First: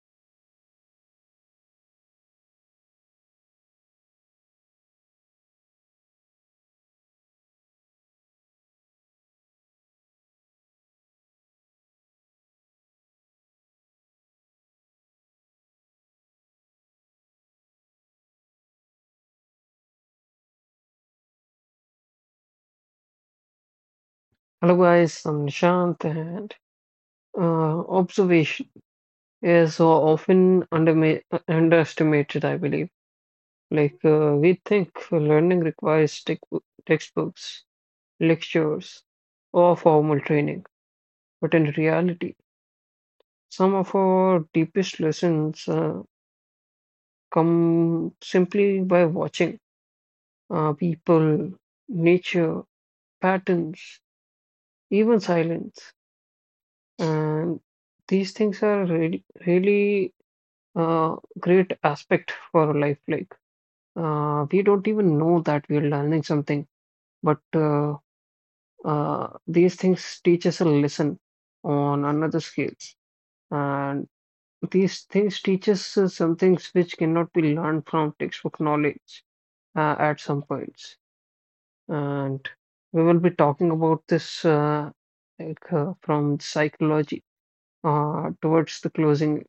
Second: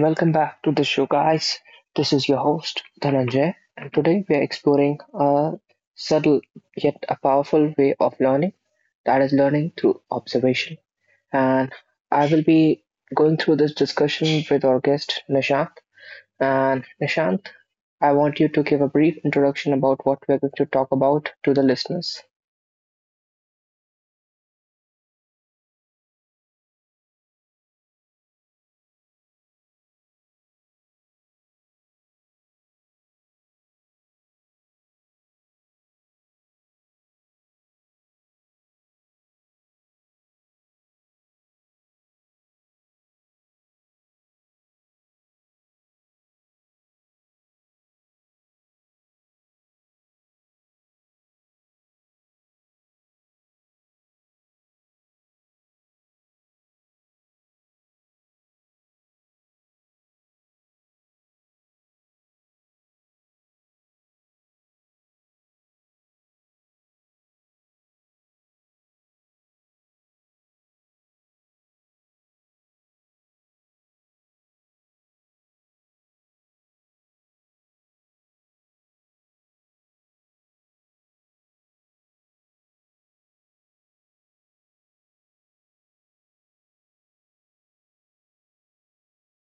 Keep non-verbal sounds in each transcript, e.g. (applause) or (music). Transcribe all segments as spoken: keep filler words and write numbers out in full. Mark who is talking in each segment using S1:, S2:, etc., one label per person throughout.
S1: welcome back to the show, guys. This is your host, Dhananjay, and today we are exploring a subtle yet a powerful way of learning, that is, learning through observation. And I will be going through this discussion with our guest, Nishant. And Nishant, I want you to give a brief introduction about what we're going to talk about to the listeners.
S2: Hello guys, I'm Nishant and uh, observation is often underma- underestimated, I believe. Like uh, we think learning requires tech- textbooks, lectures, or formal training, but in reality, some of our deepest lessons uh, come simply by watching uh, people, nature, patterns, even silence, and these things are really, really uh, great aspect for our life. Like uh, we don't even know that we're learning something, but uh, uh, these things teach us a lesson on another scales, and these things teach us uh, some things which cannot be learned from textbook knowledge uh, at some points. And we will be talking about this uh, like uh, from psychology uh, towards the closing.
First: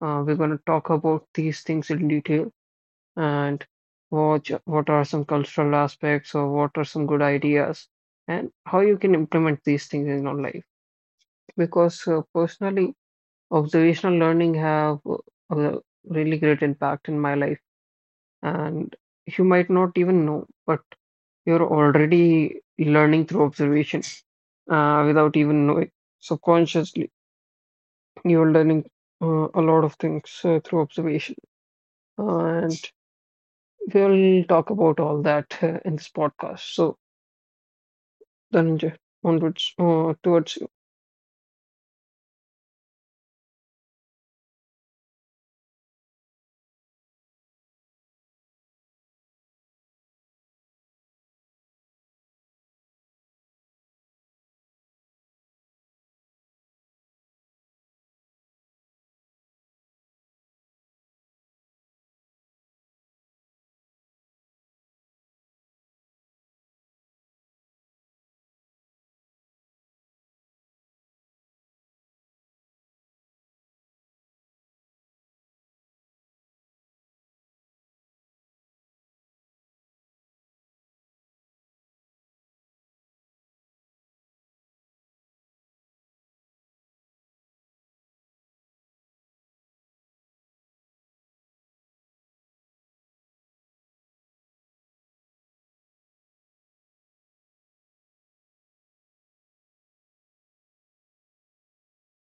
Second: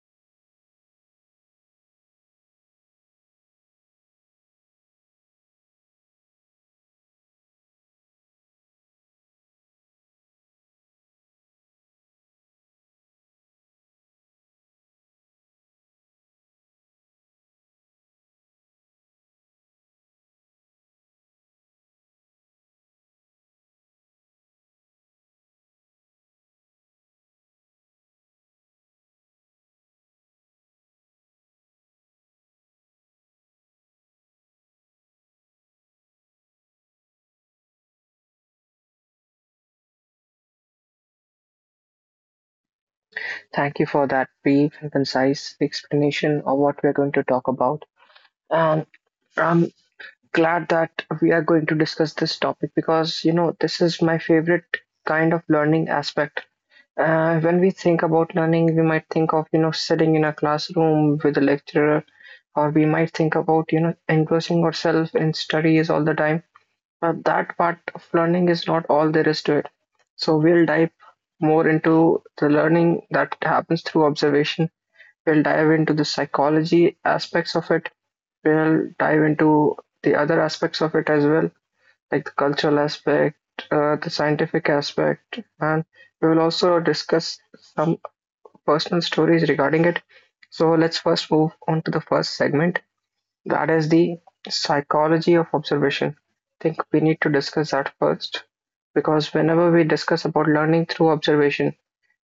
S2: Uh, we're going to talk about these things in detail and watch what are some cultural aspects or what are some good ideas and how you can implement these things in your life because uh, personally observational learning have uh, a really great impact in my life, and you might not even know, but you're already learning through observation uh, without even knowing subconsciously you're learning uh, a lot of things uh, through observation, and we'll talk about all that uh, in this podcast. So then onwards uh, towards you.
S1: Thank you for that brief and concise explanation of what we're going to talk about. And um, glad that we are going to discuss this topic because you know this is my favorite kind of learning aspect. Uh, when we think about learning, we might think of you know sitting in a classroom with a lecturer, or we might think about you know engrossing ourselves in studies all the time. But that part of learning is not all there is to it. So we'll dive more into the learning that happens through observation. We'll dive into the psychology aspects of it, we'll dive into the other aspects of it as well, like the cultural aspect, uh, the scientific aspect, and we will also discuss some personal stories regarding it. So let's first move on to the first segment, that is the psychology of observation. I think we need to discuss that first, because whenever we discuss about learning through observation,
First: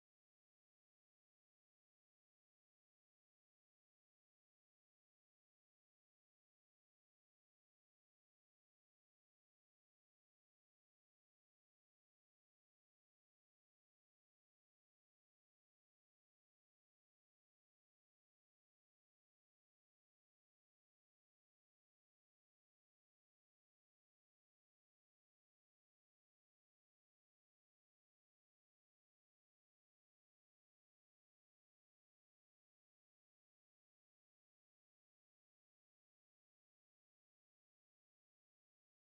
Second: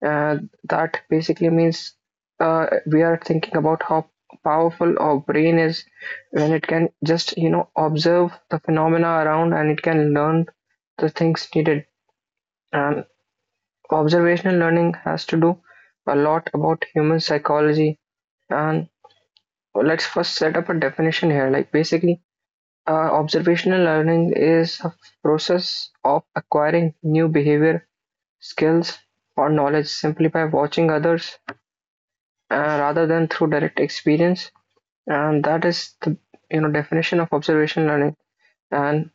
S1: uh, that basically means uh, we are thinking about how powerful our brain is when it can just you know observe the phenomena around, and it can learn the things needed. And observational learning has to do a lot about human psychology. And let's first set up a definition here. Like basically, uh, observational learning is a process of acquiring new behavior, skills, or knowledge simply by watching others, uh, rather than through direct experience, and that is the you know definition of observation learning. And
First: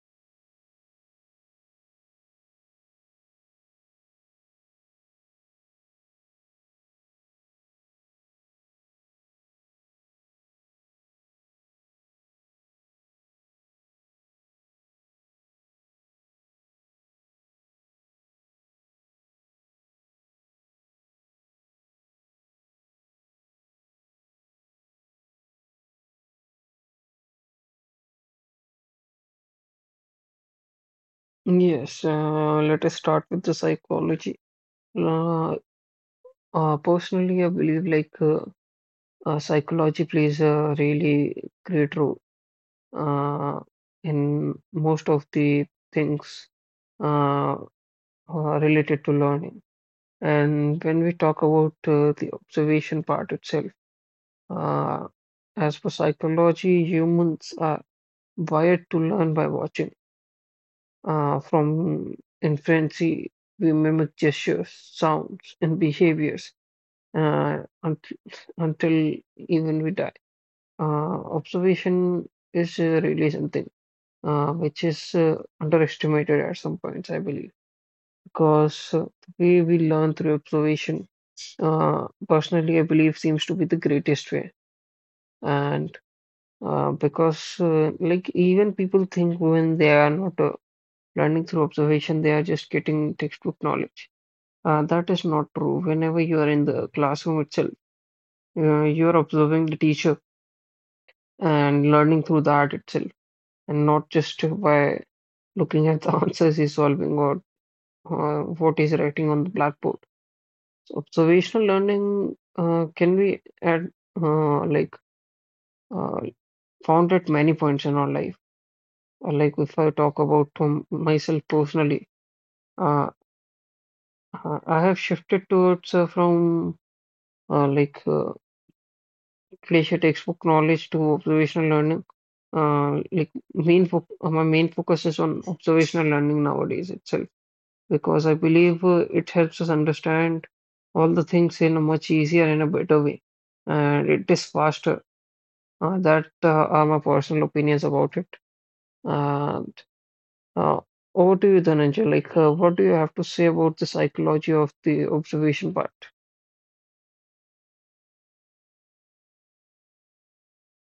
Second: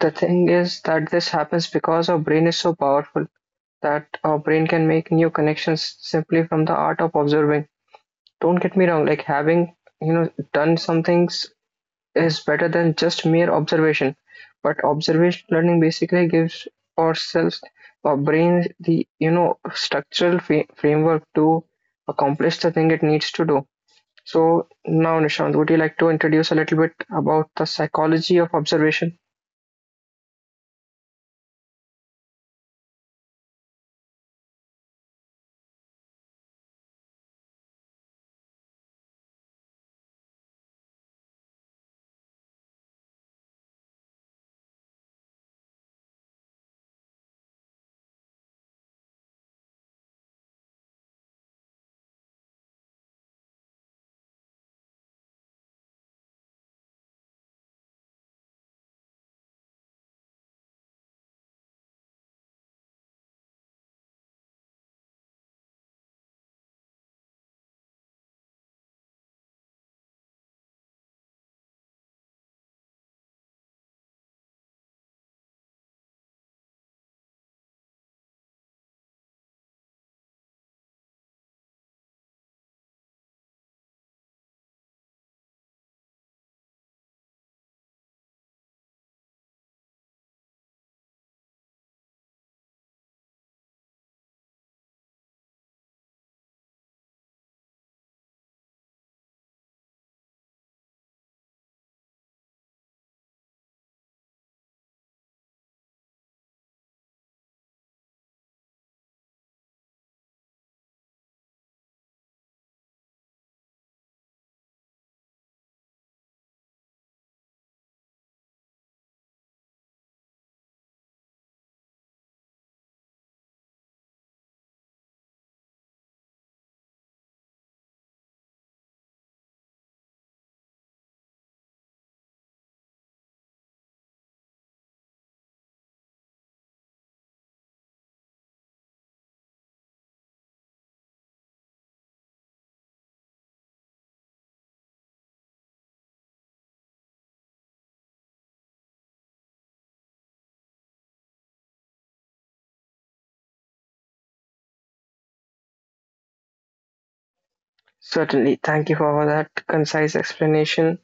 S1: the thing is that this happens because our brain is so powerful that our brain can make new connections simply from the art of observing. Don't get me wrong, like having you know done some things is better than just mere observation, but observation learning basically gives ourselves, our brain, the you know structural fa- framework to accomplish the thing it needs to do. So now, Nishant, would you like to introduce a little bit about the psychology of observation?
S2: Yes, uh, let us start with the psychology. Uh, uh, Personally, I believe like uh, uh, psychology plays a really great role uh, in most of the things uh, uh, related to learning. And when we talk about uh, the observation part itself, uh, as for psychology, humans are wired to learn by watching. Uh, from infancy, we mimic gestures, sounds, and behaviors uh, unt- until even we die. Uh, Observation is uh, really something uh, which is uh, underestimated at some points, I believe, because uh, we, we learn through observation. Uh, personally, I believe seems to be the greatest way. And uh, because, uh, like, even people think when they are not uh, learning through observation, they are just getting textbook knowledge. Uh, that is not true. Whenever you are in the classroom itself, uh, you are observing the teacher and learning through that itself, and not just by looking at the (laughs) answers he's solving or uh, what he's writing on the blackboard. So observational learning uh, can be at uh, like uh, found at many points in our life. Uh, Like if I talk about um, myself personally, uh, I I have shifted towards uh, from uh, like uh, Glacier textbook knowledge to observational learning. Uh, like main fo uh, my main focus is on observational learning nowadays itself because I believe uh, it helps us understand all the things in a much easier and a better way, and it is faster. Uh, that uh, are my personal opinions about it. Uh, uh, Over to you, Dhananjay. Like, uh, what do you have to say about the psychology of the observation part?
S1: Certainly. Thank you for that concise explanation,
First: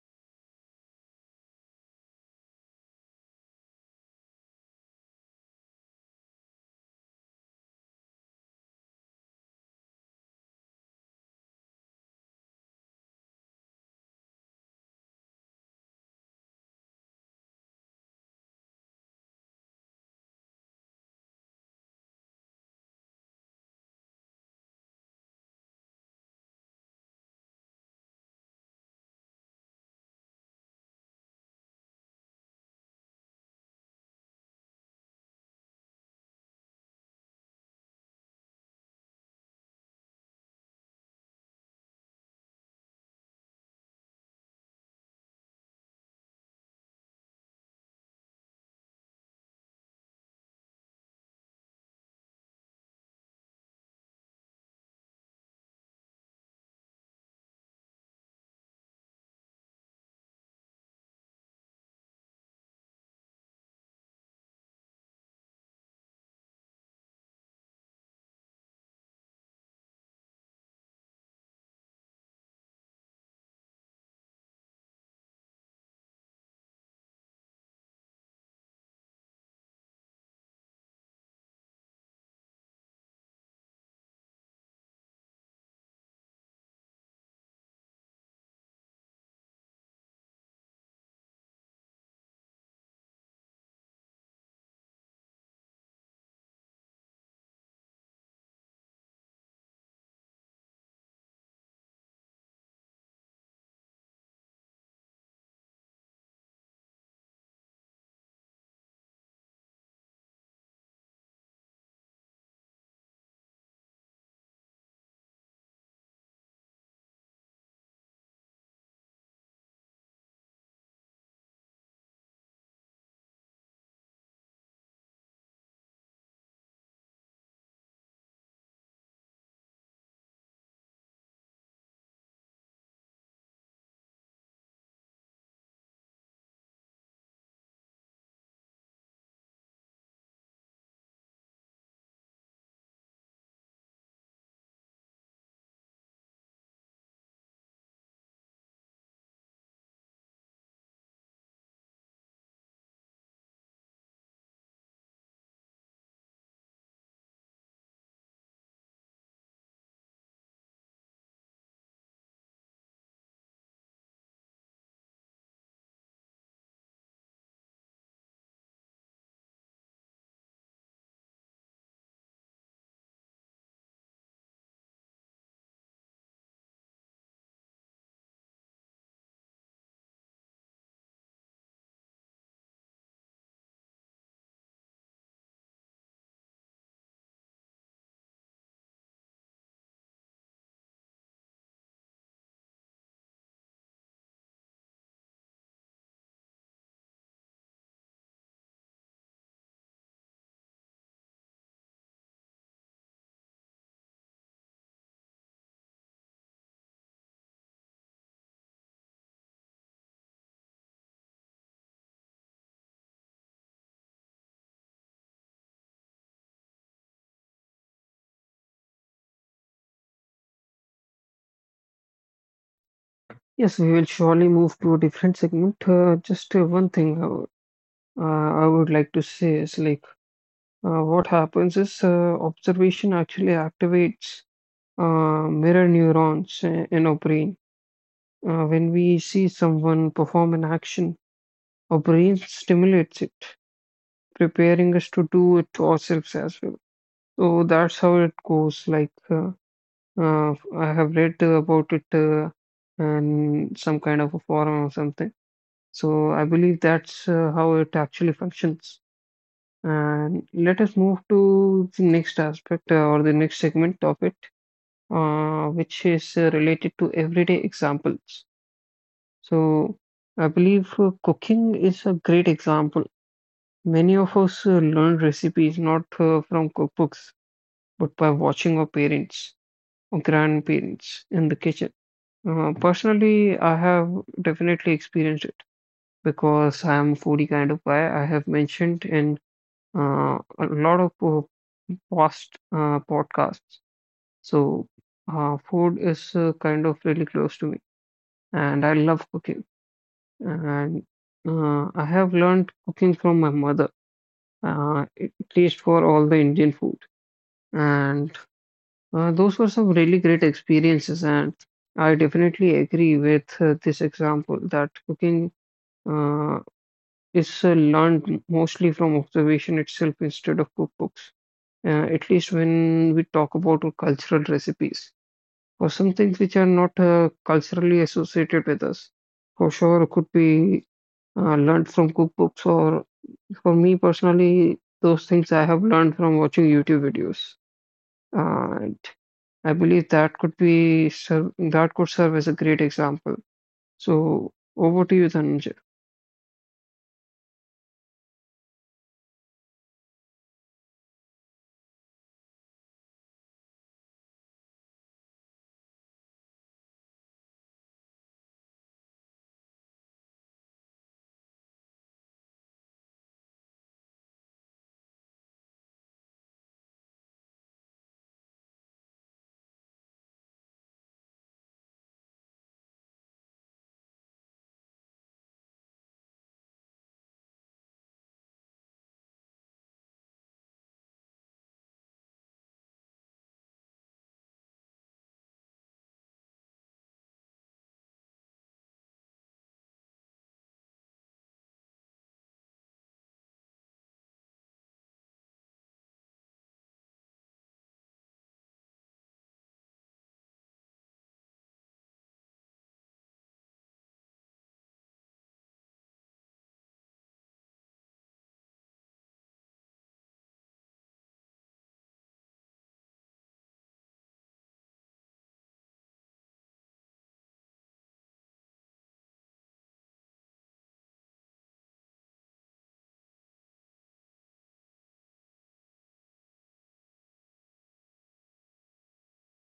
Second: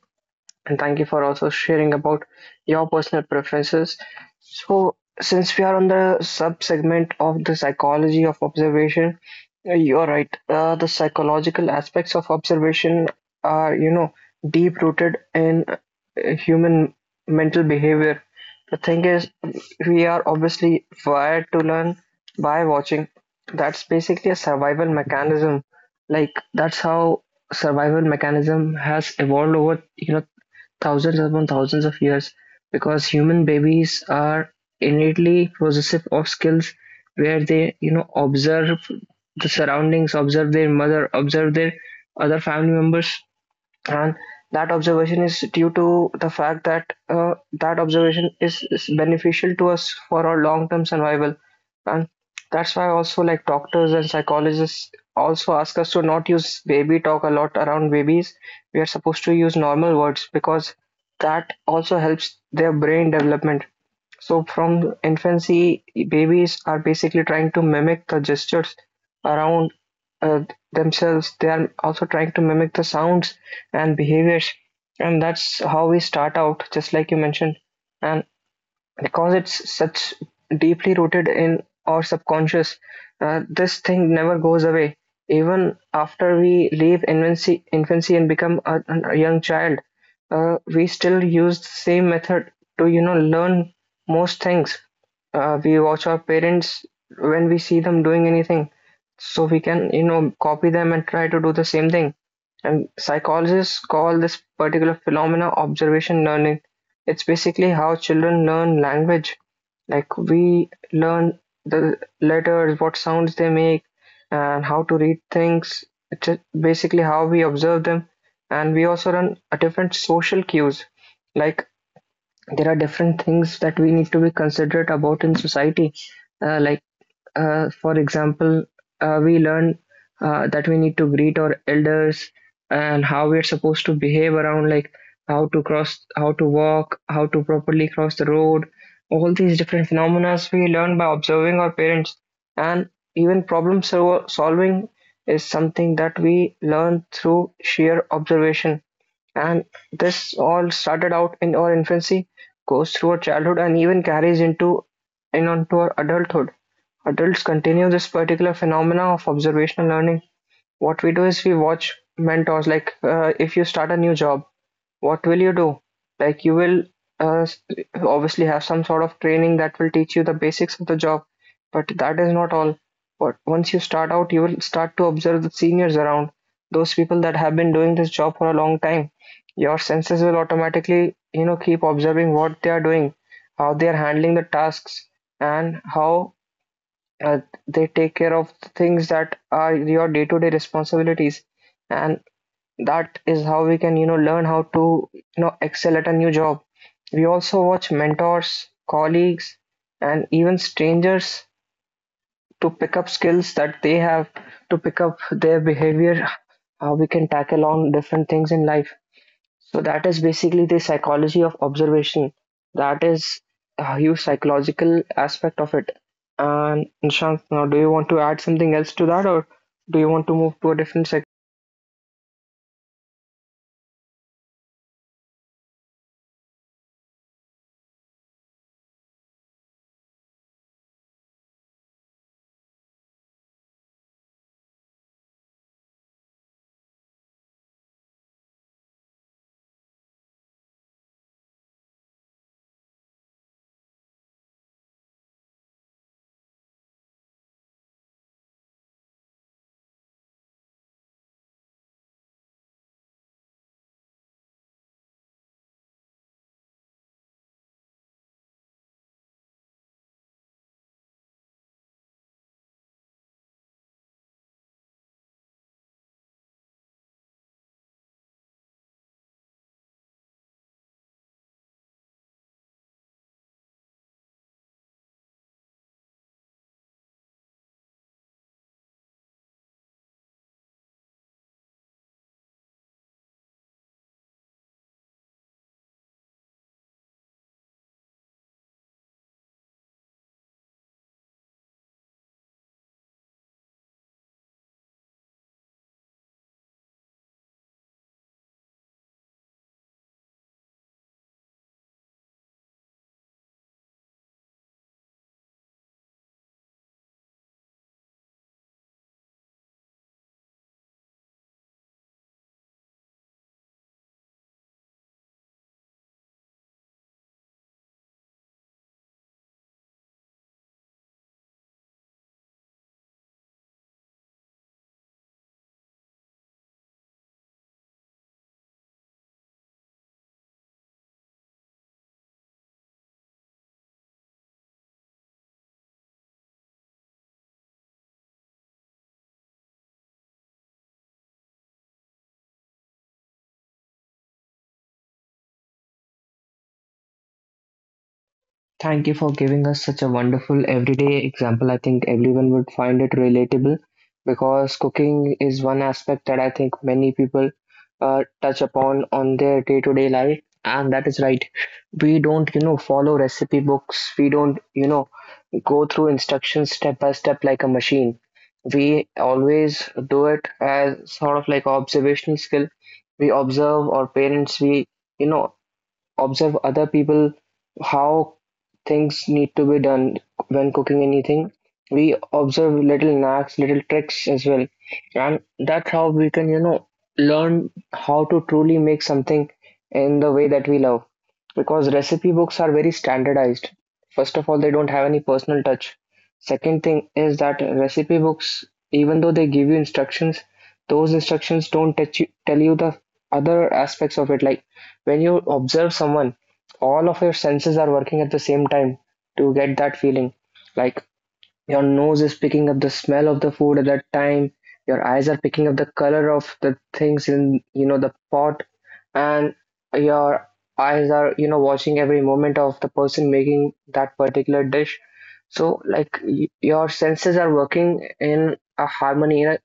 S1: and thank you for also sharing about your personal preferences. So, since we are on the sub segment of the psychology of observation, uh, you're right. Uh, the psychological aspects of observation are, you know, deep rooted in uh, human mental behavior. The thing is, we are obviously wired to learn by watching. That's basically a survival mechanism. Like, that's how survival mechanism has evolved over you know thousands upon thousands of years, because human babies are innately possessive of skills, where they you know observe the surroundings, observe their mother, observe their other family members. And that observation is due to the fact that, uh, that observation is, is beneficial to us for our long-term survival. And that's why also, like, doctors and psychologists also ask us to not use baby talk a lot around babies. We are supposed to use normal words because that also helps their brain development. So from infancy, babies are basically trying to mimic the gestures around uh, themselves. They are also trying to mimic the sounds and behaviors, and that's how we start out, just like you mentioned. And because it's such deeply rooted in our subconscious, uh, this thing never goes away. Even after we leave infancy infancy and become a, a young child, uh, we still use the same method to you know learn most things. Uh, we watch our parents. When we see them doing anything, so we can you know copy them and try to do the same thing. And psychologists call this particular phenomena observation learning. It's basically how children learn language. Like, we learn the letters, what sounds they make, and how to read things. It's just basically how we observe them. And we also learn a different social cues. Like, there are different things that we need to be considerate about in society. Uh, like uh, for example, uh, we learn uh, that we need to greet our elders and how we're supposed to behave around, like how to cross, how to walk, how to properly cross the road. All these different phenomena we learn by observing our parents, and even problem sol- solving is something that we learn through sheer observation. And this all started out in our infancy, goes through our childhood, and even carries into in onto our adulthood. Adults continue this particular phenomena of observational learning. What we do is we watch mentors. Like, uh, if you start a new job, what will you do? Like, you will uh, obviously have some sort of training that will teach you the basics of the job, but that is not all. But once you start out, you will start to observe the seniors around, those people that have been doing this job for a long time. Your senses will automatically, you know, keep observing what they are doing, how they are handling the tasks, and how uh, they take care of the things that are your day-to-day responsibilities. And that is how we can you know learn how to you know excel at a new job. We also watch mentors, colleagues, and even strangers, to pick up skills that they have, to pick up their behavior, how we can tackle on different things in life. So that is basically the psychology of observation. That is a huge psychological aspect of it. And Nishant, now do you want to add something else to that, or do you want to move to a different sec?
S2: Yes, we will surely move to a different segment. Uh, just uh, one thing, uh, uh, I would like to say is like uh, what happens is uh, observation actually activates uh, mirror neurons i- in our brain. Uh, when we see someone perform an action, our brain stimulates it, preparing us to do it ourselves as well. So that's how it goes. Like uh, uh, I have read uh, about it uh, in some kind of a forum or something. So I believe that's uh, how it actually functions. And let us move to the next aspect uh, or the next segment of it, uh, which is uh, related to everyday examples. So, I believe uh, cooking is a great example. Many of us uh, learn recipes not uh, from cookbooks, but by watching our parents or grandparents in the kitchen. Uh, personally, I have definitely experienced it because I am a foodie kind of guy. I have mentioned in uh, a lot of uh, past uh, podcasts. So, uh, food is uh, kind of really close to me, and I love cooking. And uh, I have learned cooking from my mother, uh, at least for all the Indian food. And uh, those were some really great experiences. And I definitely agree with uh, this example that cooking uh, is uh, learned mostly from observation itself instead of cookbooks uh, at least when we talk about our cultural recipes, or some things which are not uh, culturally associated with us. For sure, could be uh, learned from cookbooks, or for me personally, those things I have learned from watching YouTube videos. And I believe that could be serve, that could serve as a great example. So over to you, Dhananjay.
S1: Thank you for giving us such a wonderful everyday example. I think everyone would find it relatable because cooking is one aspect that I think many people uh, touch upon on their day-to-day life, and that is right. We don't, you know, follow recipe books. We don't, you know, go through instructions step by step like a machine. We always do it as sort of like observational skill. We observe our parents, we, you know, observe other people, how things need to be done when cooking anything. We observe little knacks, little tricks as well. And that's how we can, you know, learn how to truly make something in the way that we love, because recipe books are very standardized. First of all, they don't have any personal touch. Second thing is that recipe books, even though they give you instructions, those instructions don't touch you, tell you the other aspects of it. Like, when you observe someone, all of your senses are working at the same time to get that feeling. Like, your nose is picking up the smell of the food at that time. Your eyes are picking up the color of the things in, you know, the pot, and your eyes are, you know, watching every moment of the person making that particular dish. So, like, y- your senses are working in a harmony, in a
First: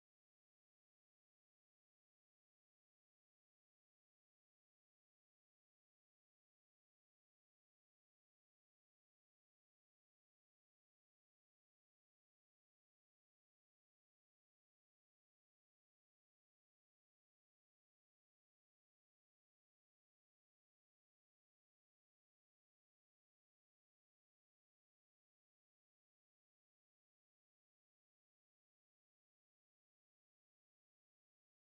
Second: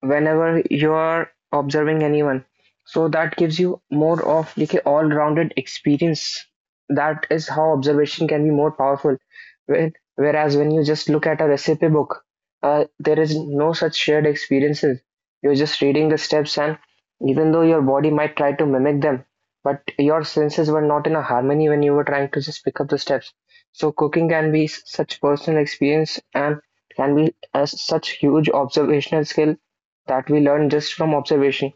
S1: whenever you are observing anyone. So that gives you more of like a all-rounded experience. That is how observation can be more powerful. When, whereas when you just look at a recipe book, uh, there is no such shared experiences. You're just reading the steps, and even though your body might try to mimic them, but your senses were not in a harmony when you were trying to just pick up the steps. So cooking can be s- such personal experience, and can be as such huge observational skill that we learn just from observation.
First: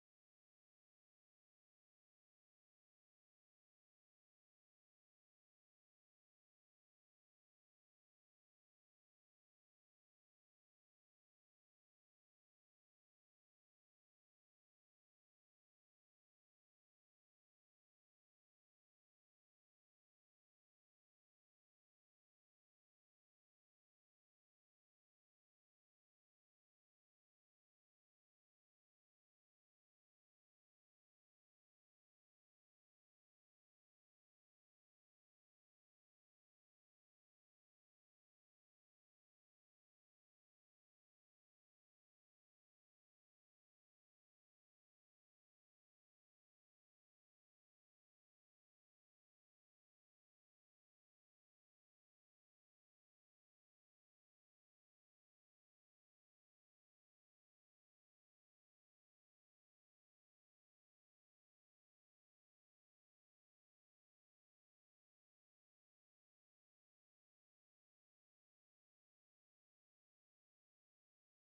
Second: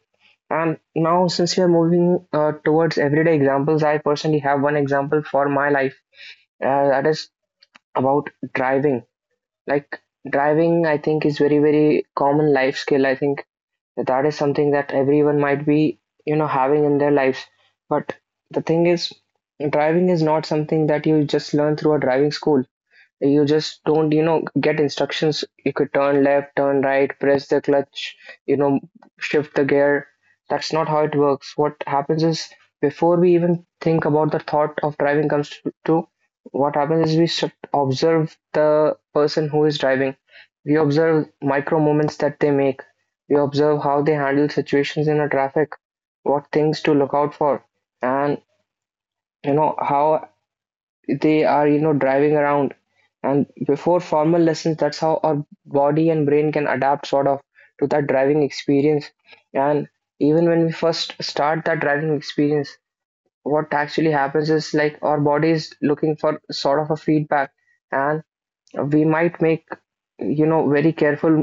S1: And now, since we are moving uh, towards everyday examples, I personally have one example for my life, uh, that is about driving. Like, driving, I think, is very, very common life skill. I think that is something that everyone might be, you know, having in their lives. But the thing is, driving is not something that you just learn through a driving school. You just don't you know get instructions. You could turn left, turn right, press the clutch, you know shift the gear. That's not how it works. What happens is, before we even think about the thought of driving comes to, to what happens is, we should observe the person who is driving. We observe micro moments that they make. We observe how they handle situations in a traffic, what things to look out for, and you know how they are, you know driving around. And before formal lessons, that's how our body and brain can adapt, sort of, to that driving experience. And even when we first start that driving experience, what actually happens is, like, our body is looking for sort of a feedback, and we might make, you know very careful,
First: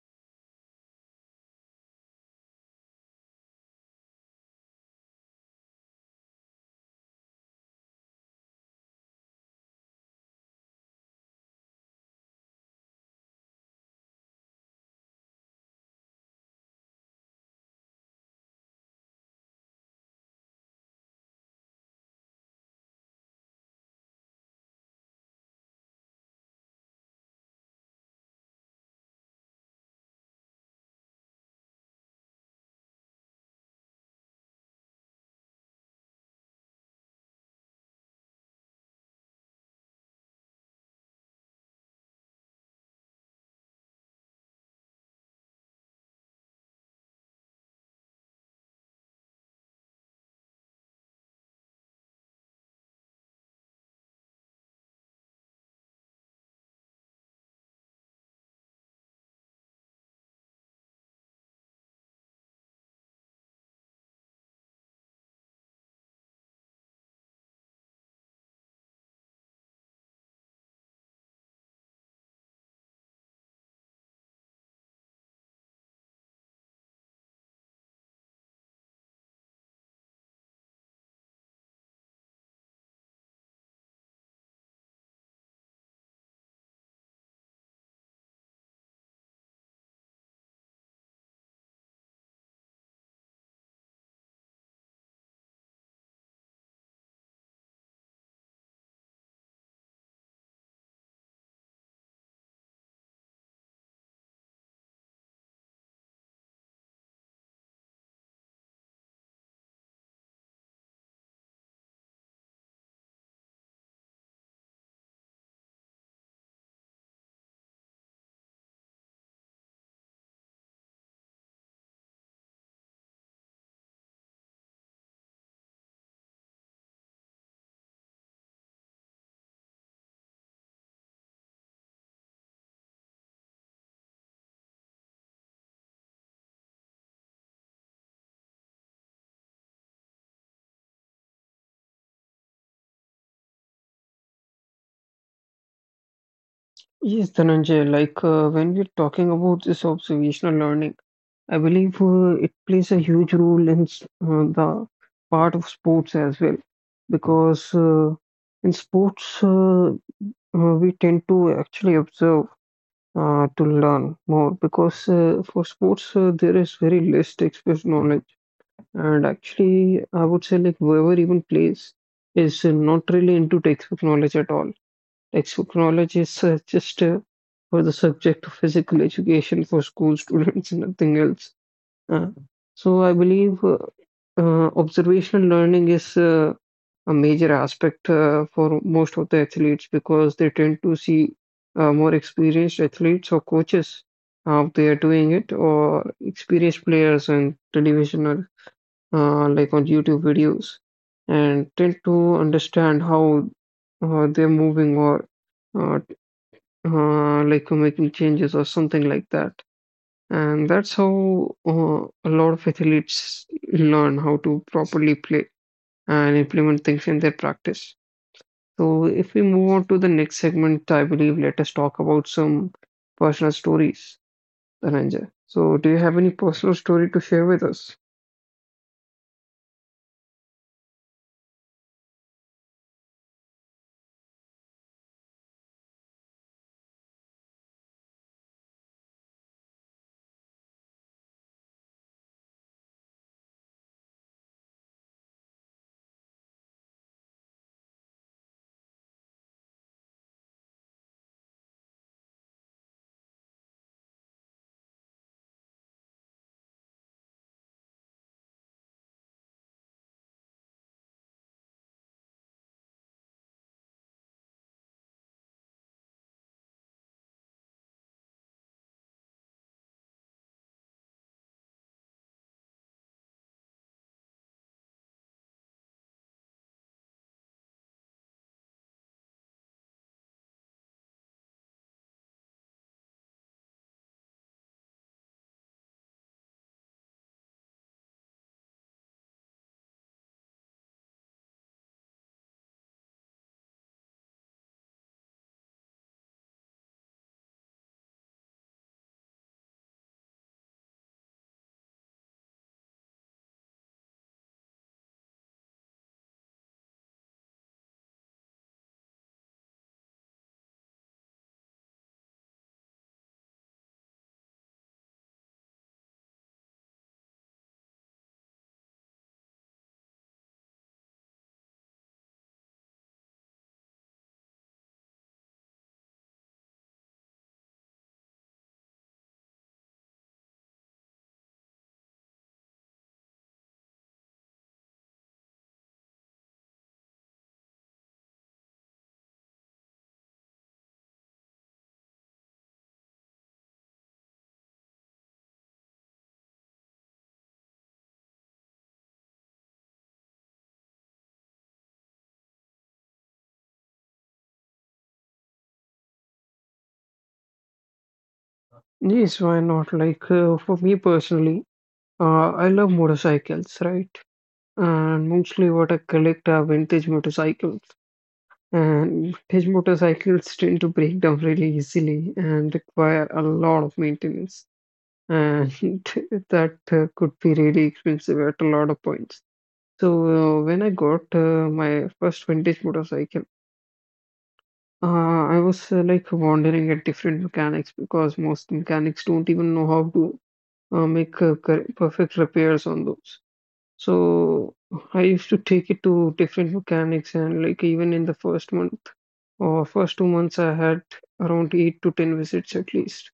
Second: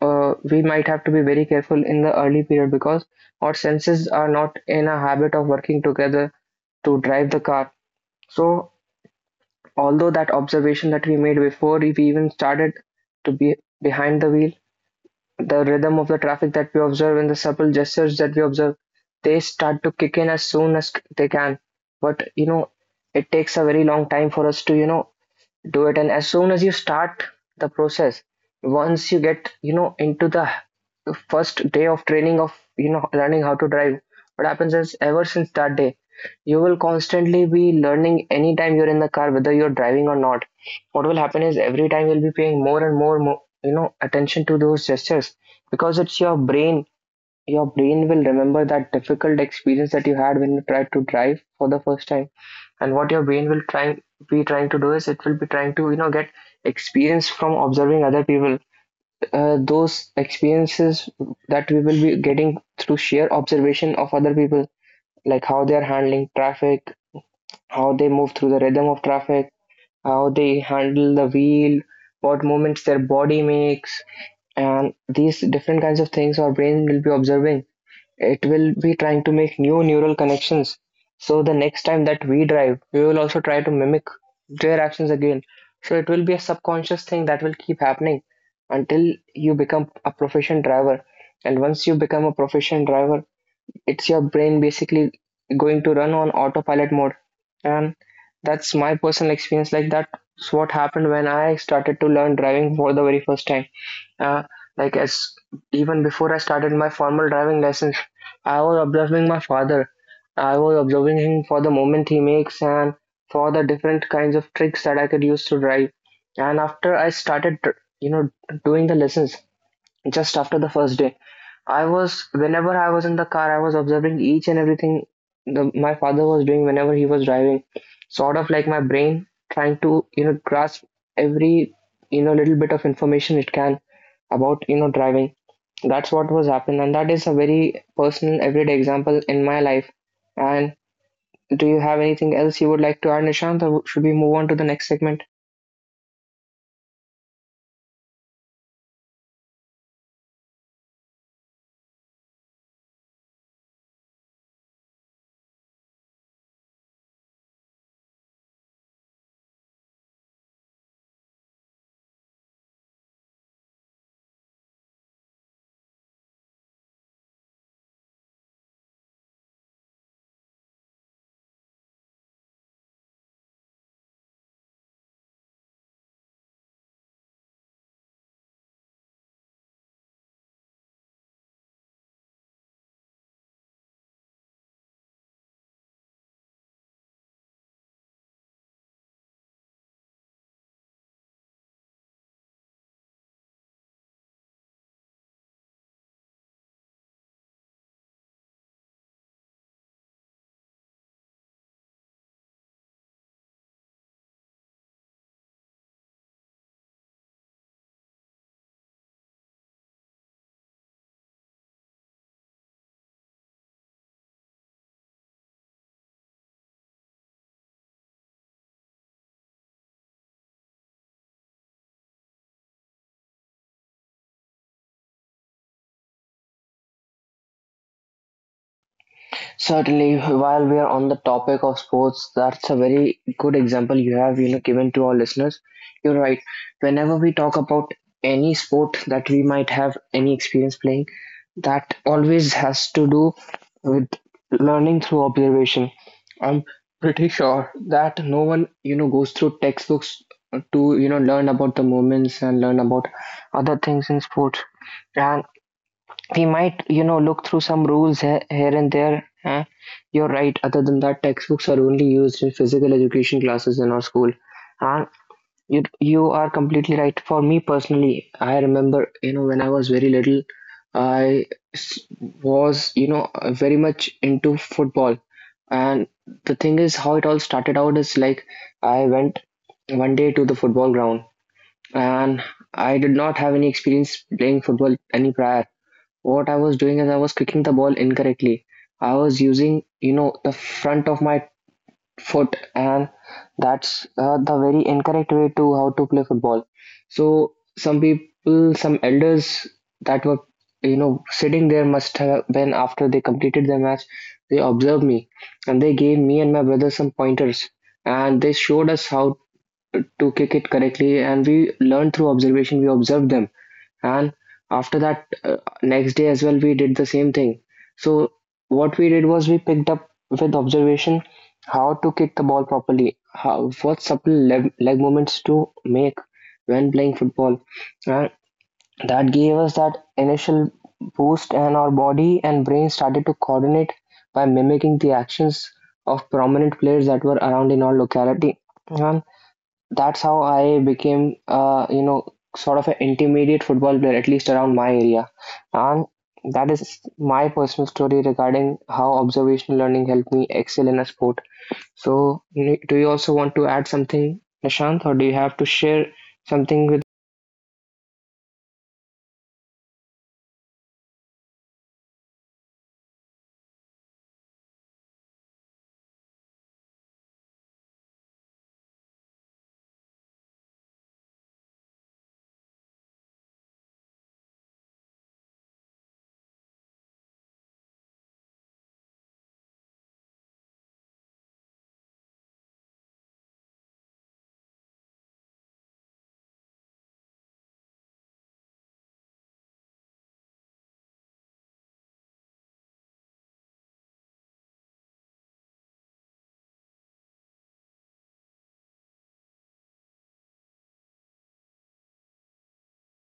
S1: uh, we might have to be very careful in the early period, because our senses are not in a habit of working together to drive the car. So, although that observation that we made before we even started to be behind the wheel, the rhythm of the traffic that we observe and the subtle gestures that we observe, they start to kick in as soon as they can. But, you know, it takes a very long time for us to, you know do it. And as soon as you start the process, once you get, you know into the first day of training of, you know learning how to drive, what happens is, ever since that day, you will constantly be learning anytime you're in the car, whether you're driving or not. What will happen is, every time you'll be paying more and more, more you know attention to those gestures, because it's your brain. Your brain will remember that difficult experience that you had when you tried to drive for the first time. And what your brain will trying be trying to do is, it will be trying to, you know get experience from observing other people. Uh, those experiences that we will be getting through sheer observation of other people, like how they are handling traffic, how they move through the rhythm of traffic, how they handle the wheel, what movements their body makes, and these different kinds of things, our brain will be observing. It will be trying to make new neural connections. So the next time that we drive, we will also try to mimic their actions again. So it will be a subconscious thing that will keep happening until you become a proficient driver. And once you become a proficient driver, it's your brain basically going to run on autopilot mode. And that's my personal experience. Like, that's what happened when I started to learn driving for the very first time. Uh, like as, even before I started my formal driving lessons, I was observing my father. I was observing him for the moment he makes, and for the different kinds of tricks that I could use to drive. And after I started, you know doing the lessons, just after the first day, I was, whenever I was in the car, I was observing each and everything the, my father was doing whenever he was driving, sort of like my brain trying to, you know grasp every, you know little bit of information it can about, you know driving. That's what was happening, and that is a very personal everyday example in my life. And do you have anything else you would like to add, Nishant, or should we move on to the next segment?
S2: Yes, Dhananjay. Like uh, when we're talking about this observational learning, I believe uh, it plays a huge role in s- uh, the part of sports as well, because uh, in sports uh, uh, we tend to actually observe uh, to learn more. Because uh, for sports uh, there is very less textbook knowledge, and actually I would say like whoever even plays is uh, not really into textbook knowledge at all. Textbook knowledge is uh, just uh, for the subject of physical education for school students, (laughs) nothing else, uh, so I believe uh, uh, observational learning is uh, a major aspect uh, for most of the athletes because they tend to see uh, more experienced athletes or coaches how they are doing it or experienced players on television or uh, like on YouTube videos and tend to understand how uh, they're moving or uh, t- uh, like making changes or something like that. And that's how uh, a lot of athletes learn how to properly play and implement things in their practice. So, if we move on to the next segment, I believe let us talk about some personal stories, Dhananjay. So, do you have any personal story to share with us?
S1: Certainly, while we are on the topic of sports, that's a very good example you have, you know, given to our listeners. You're right. Whenever we talk about any sport that we might have any experience playing, that always has to do with learning through observation. I'm pretty sure that no one, you know, goes through textbooks to, you know, learn about the moments and learn about other things in sports. And we might, you know look through some rules, he- here and there, eh? You're right, other than that, textbooks are only used in physical education classes in our school. And you you are completely right. For me personally, I remember, you know, when I was very little, I s- was, you know uh, very much into football. And the thing is, how it all started out is, like, I went one day to the football ground, and I did not have any experience playing football, any prior. What I was doing is, I was kicking the ball incorrectly. I was using, you know, the front of my foot, and that's uh, the very incorrect way to how to play football. So some people, some elders that were, you know, sitting there must have been after they completed their match. They observed me, and they gave me and my brother some pointers, and they showed us how to kick it correctly, and we learned through observation. We observed them, and after that, uh, next day as well, we did the same thing. So what we did was, we picked up with observation how to kick the ball properly, how, what supple leg, leg movements to make when playing football. And that gave us that initial boost, and our body and brain started to coordinate by mimicking the actions of prominent players that were around in our locality. That's how I became, uh, you know, sort of an intermediate football player, at least around my area. And that is my personal story regarding how observational learning helped me excel in a sport. So, you- know, do you also want to add something, Nishant, or do you have to share something with?
S2: Yes, why not? Like uh, for me personally, uh, I love motorcycles, right? And mostly what I collect are vintage motorcycles. And vintage motorcycles tend to break down really easily and require a lot of maintenance, and (laughs) that uh, could be really expensive at a lot of points. So, uh, when I got uh, my first vintage motorcycle, uh, I was uh, like wandering at different mechanics because most mechanics don't even know how to uh, make uh, cor- perfect repairs on those. So I used to take it to different mechanics, and like even in the first month or first two months, I had around eight to ten visits at least.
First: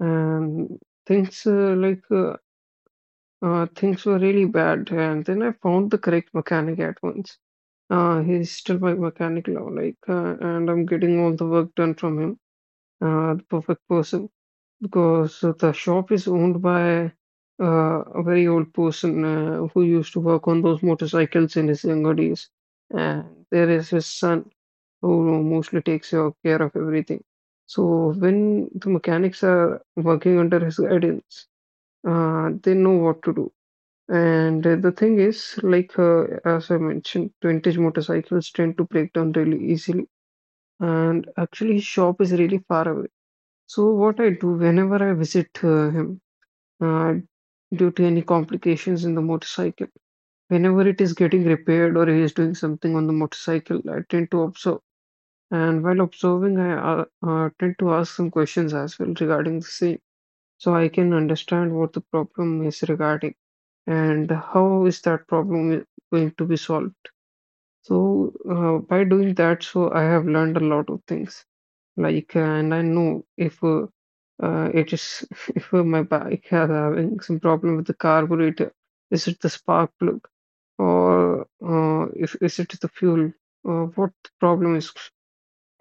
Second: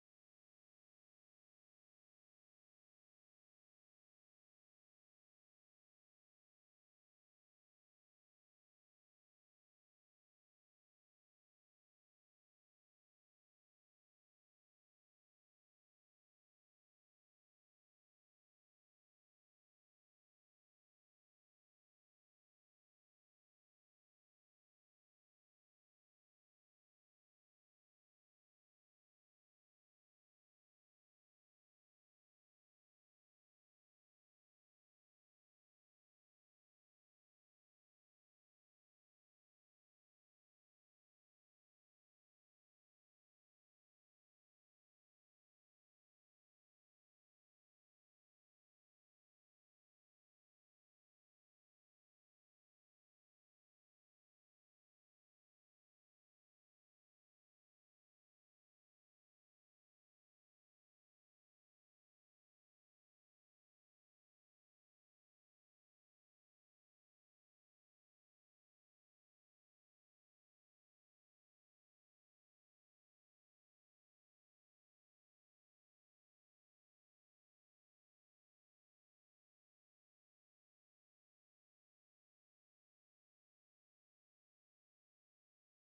S2: And things uh, like uh, uh, things were really bad. And then I found the correct mechanic at once. Uh, he's still my mechanic now, like, uh, and I'm getting all the work done from him. Uh, the perfect person because uh, the shop is owned by uh, a very old person uh, who used to work on those motorcycles in his younger days. And there is his son who mostly takes your care of everything. So when the mechanics are working under his guidance, uh, they know what to do. And uh, the thing is, like uh, as I mentioned, vintage motorcycles tend to break down really easily. And actually, his shop is really far away. So what I do whenever I visit uh, him, uh, due to any complications in the motorcycle. Whenever it is getting repaired or he is doing something on the motorcycle, I tend to observe. And while observing, I uh, uh, tend to ask some questions as well regarding the same, so I can understand what the problem is regarding and how is that problem i- going to be solved. So uh, by doing that, so I have learned a lot of things. Like, uh, and I know if uh, uh, it is (laughs) if uh, my bike has having some problem with the carburetor, is it the spark plug, or uh, if is it the fuel, or what the problem is?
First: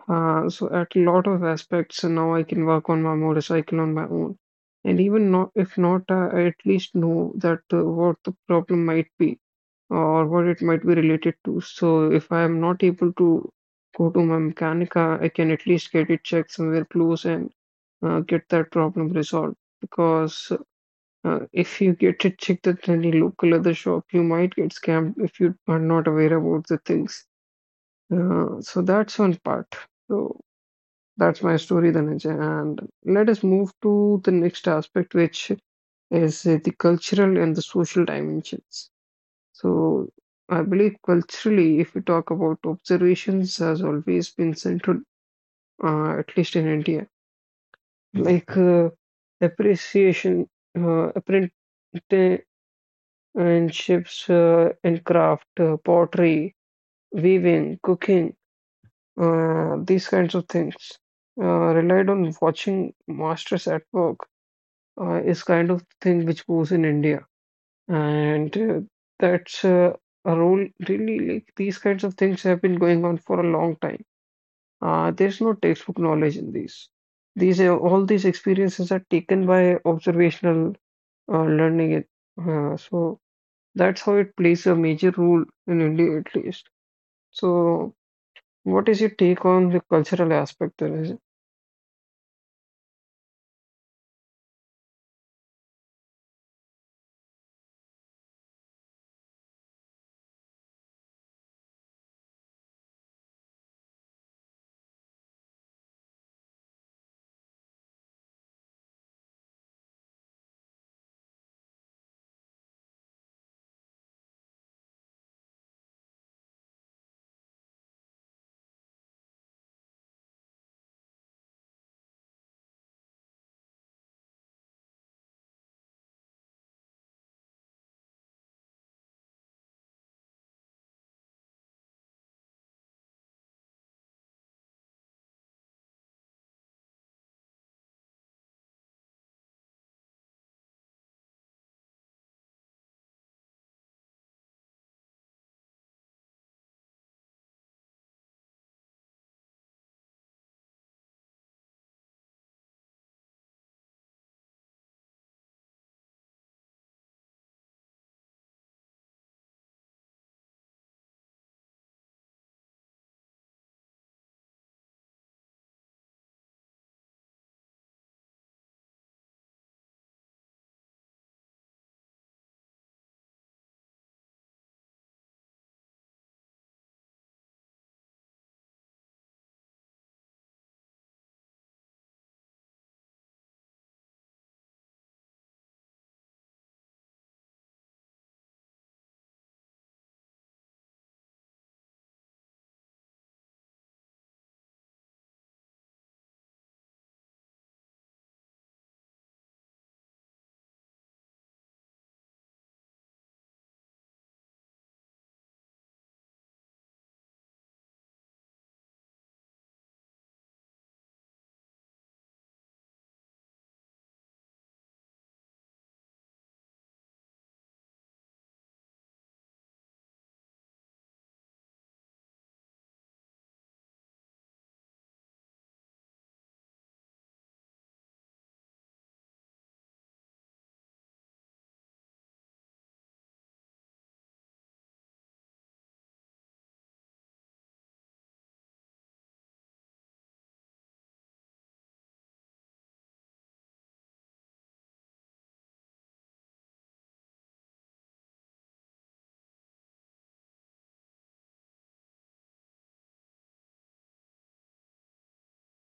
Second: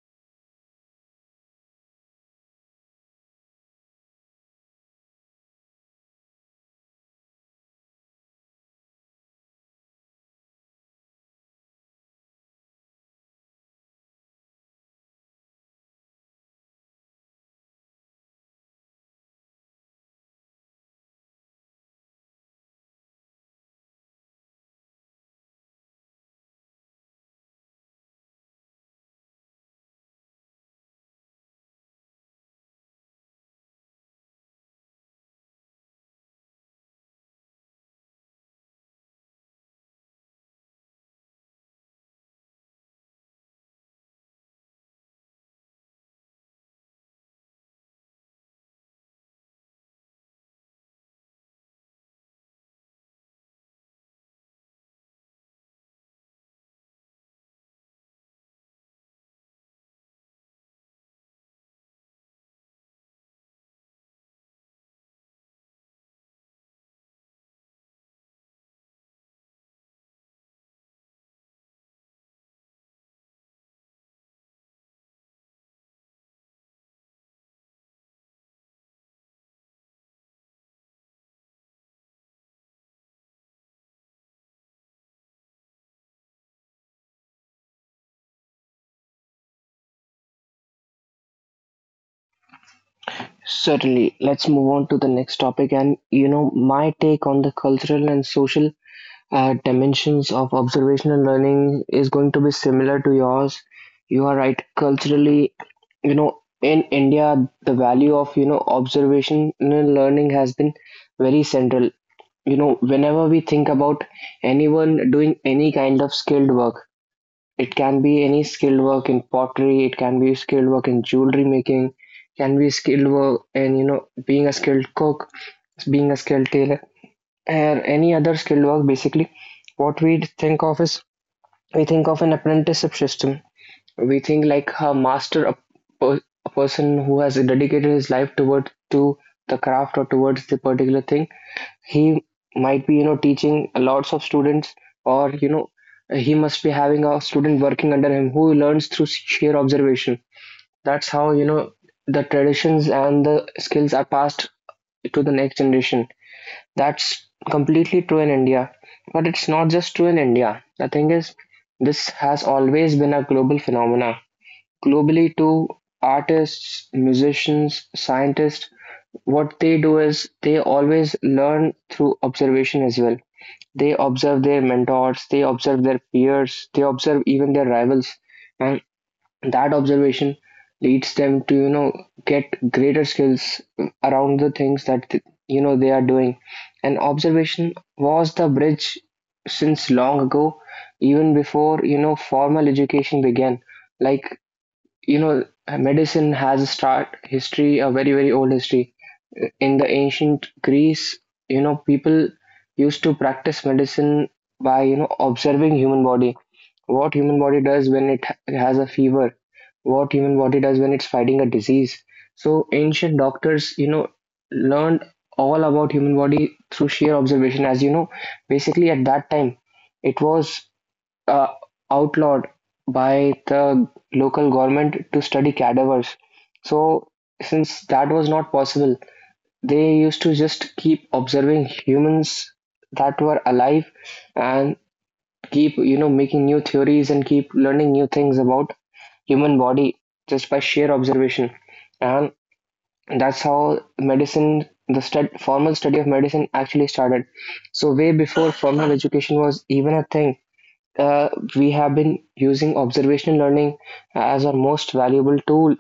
S2: Uh, so at a lot of aspects, uh, now I can work on my motorcycle on my own, and even not if not, uh, I at least know that uh, what the problem might be or what it might be related to. So if I am not able to go to my mechanica, I can at least get it checked somewhere close and uh, get that problem resolved. Because uh, if you get it checked at any local other shop, you might get scammed if you are not aware about the things. Uh, so that's one part. So that's my story, Dhananjay. And let us move to the next aspect, which is uh, the cultural and the social dimensions. So I believe culturally, if we talk about observations, has always been central, uh, at least in India. Like uh, appreciation, uh, apprenticeships uh, in craft, uh, pottery, weaving, cooking, uh, these kinds of things. Uh, relied on watching masters at work uh, is kind of thing which goes in India. And uh, that's uh, a role, really, like these kinds of things have been going on for a long time. Uh, there's no textbook knowledge in these. These are all these experiences are taken by observational uh, learning. It uh, So that's how it plays a major role in India, at least. So, what is your take on the cultural aspect? Then, is it?
S1: Certainly. Let's move on to the next topic. And, you know, my take on the cultural and social uh, dimensions of observational learning is going to be similar to yours. You are right. Culturally, you know, in India, the value of, you know, observational learning has been very central. You know, whenever we think about anyone doing any kind of skilled work, it can be any skilled work in pottery, it can be skilled work in jewelry making, can be skilled work in, you know, being a skilled cook, being a skilled tailor, and any other skilled work. Basically, what we think of is, we think of an apprenticeship system. We think like a master a, per, a person who has dedicated his life toward to the craft or towards the particular thing. He might be, you know, teaching lots of students, or, you know, he must be having a student working under him who learns through sheer observation. That's how, you know, the traditions and the skills are passed to the next generation. That's completely true in India. But it's not just true in India. The thing is, this has always been a global phenomena. Globally, too, artists, musicians, scientists, what they do is, they always learn through observation as well. They observe their mentors, they observe their peers, they observe even their rivals. And that observation leads them to, you know get greater skills around the things that th- you know they are doing. And observation was the bridge since long ago, even before, you know, formal education began. Like, you know, medicine has a start history, a very, very old history. In the ancient Greece, you know, people used to practice medicine by, you know, observing human body, what human body does when it ha- has a fever, what human body does when it's fighting a disease. So ancient doctors, you know, learned all about human body through sheer observation. As you know, basically at that time, it was uh, outlawed by the local government to study cadavers. So since that was not possible, they used to just keep observing humans that were alive, and keep, you know, making new theories, and keep learning new things about human body just by sheer observation. And that's how medicine, the stud, formal study of medicine actually started. So way before formal education was even a thing, uh, we have been using observational learning as our most valuable tool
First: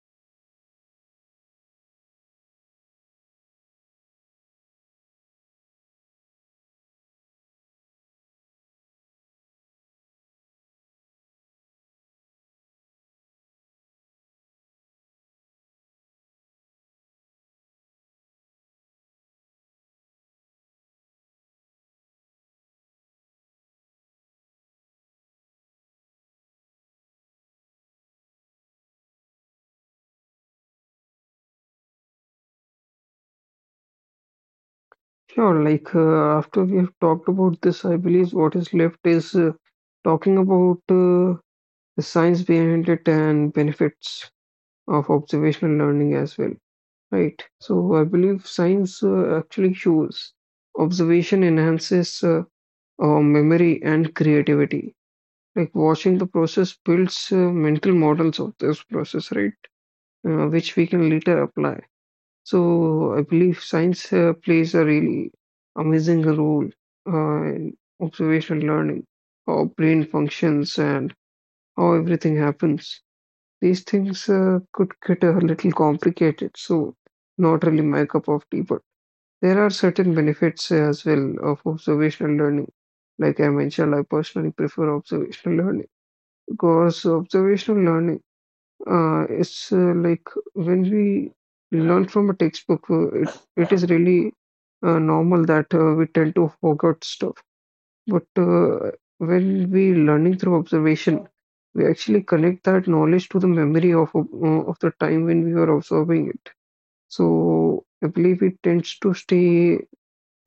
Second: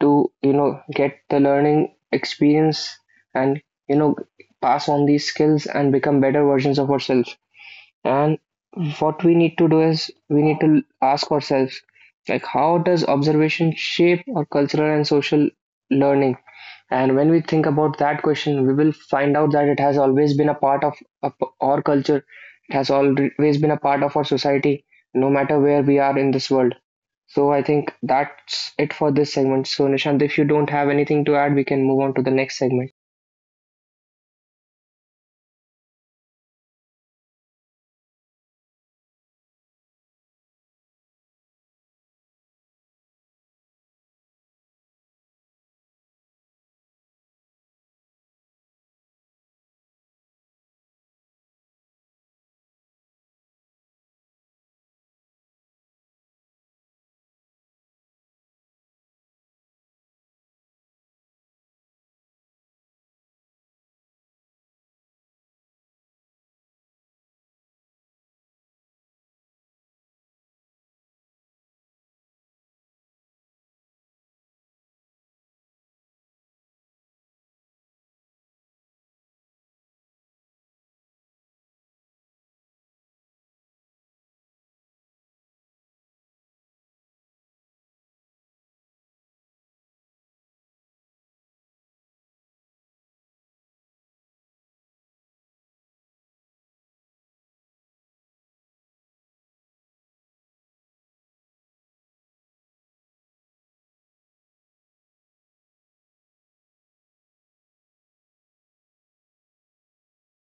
S1: to, you know, get the learning experience, and, you know, pass on these skills and become better versions of ourselves. And what we need to do is, we need to ask ourselves, like, how does observation shape our cultural and social learning? And when we think about that question, we will find out that it has always been a part of of our culture, it has always been a part of our society, no matter where we are in this world. So I think that's it for this segment. So Nishant, if you don't have anything to add, we can move on to the next segment.
S2: Sure. Like uh, after we have talked about this, I believe what is left is uh, talking about. Uh, the science behind it and benefits of observational learning as well, right? So I believe science uh, actually shows observation enhances uh, uh, memory and creativity. Like watching the process builds uh, mental models of this process, right? Uh, which we can later apply. So I believe science uh, plays a really amazing role uh, in observational learning, how brain functions and how everything happens these things uh, could get a little complicated. So, not really my cup of tea, but there are certain benefits uh, as well of observational learning. Like I mentioned, I personally prefer observational learning because observational learning uh, is uh, like when we learn from a textbook, uh, it, it is really uh, normal that uh, we tend to forget stuff. But uh, when we learning through observation, we actually connect that knowledge to the memory of uh, of the time when we were observing it. So I believe it tends to stay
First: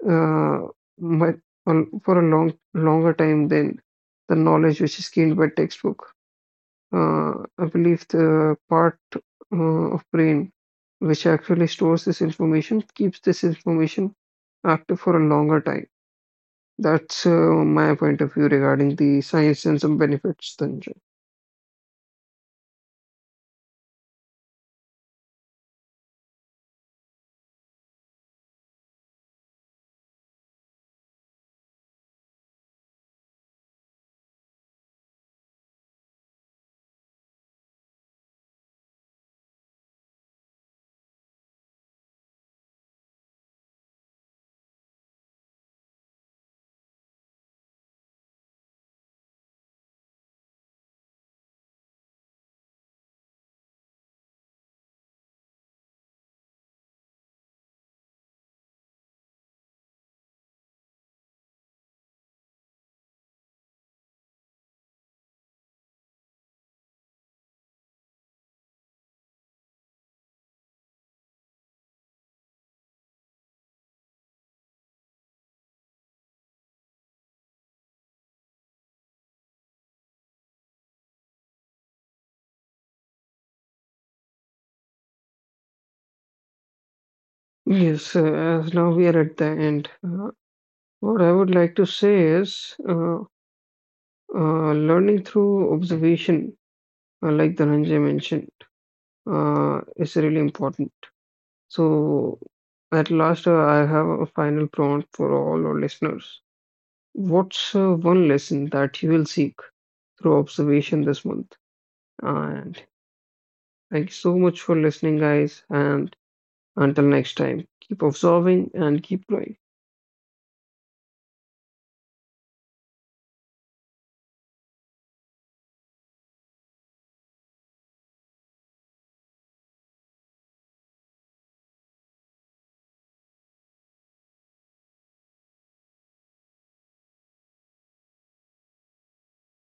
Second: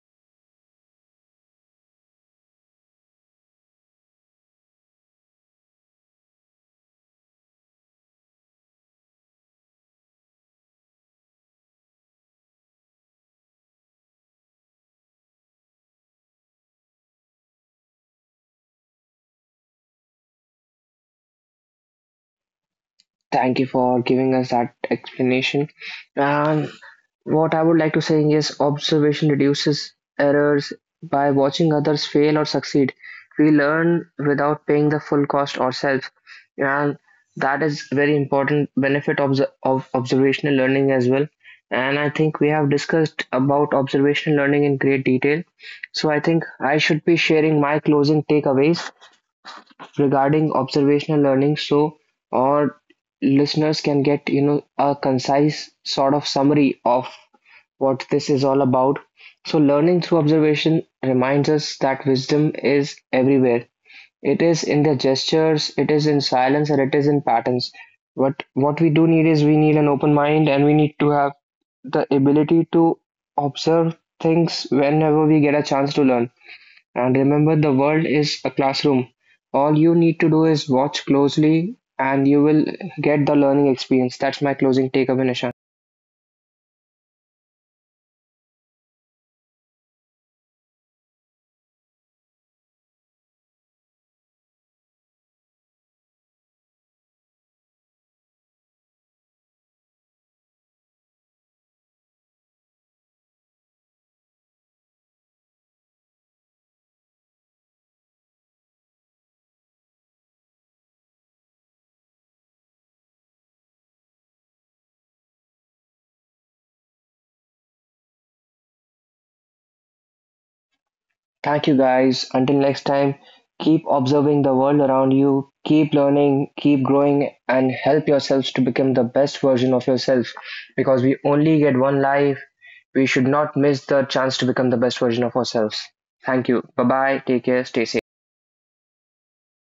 S2: uh, mu- on- for a long longer time than the knowledge which is gained by textbook. Uh, I believe the part uh, of brain which actually stores this information keeps this information active for a longer time. That's uh, my point of view regarding the science and some benefits, Tanju.
S1: Thank you for giving us that explanation. Um, What I would like to say is, observation reduces errors. By watching others fail or succeed, we learn without paying the full cost ourselves, and that is very important benefit of, the- of observational learning as well. And I think we have discussed about observational learning in great detail. So I think I should be sharing my closing takeaways regarding observational learning, so our listeners can get, you know, a concise sort of summary of what this is all about. So, learning through observation reminds us that wisdom is everywhere. It is in the gestures, it is in silence, and it is in patterns. But what we do need is, we need an open mind, and we need to have the ability to observe things whenever we get a chance to learn. And remember, the world is a classroom. All you need to do is watch closely, and you will get the learning experience. That's my closing takeaway, Nishan.
S2: Yes, uh, as now we are at the end. Uh, what I would like to say is uh, uh, learning through observation, uh, like Dhananjay mentioned, uh, is really important. So, at last, uh, I have a final prompt for all our listeners. What's uh, one lesson that you will seek through observation this month? And thank you so much for listening, guys, and until next time, keep observing and keep growing.
S1: Thank you, guys. Until next time, keep observing the world around you, keep learning, keep growing, and help yourselves to become the best version of yourself, because we only get one life. We should not miss the chance to become the best version of ourselves. Thank you. Bye bye. Take care. Stay safe.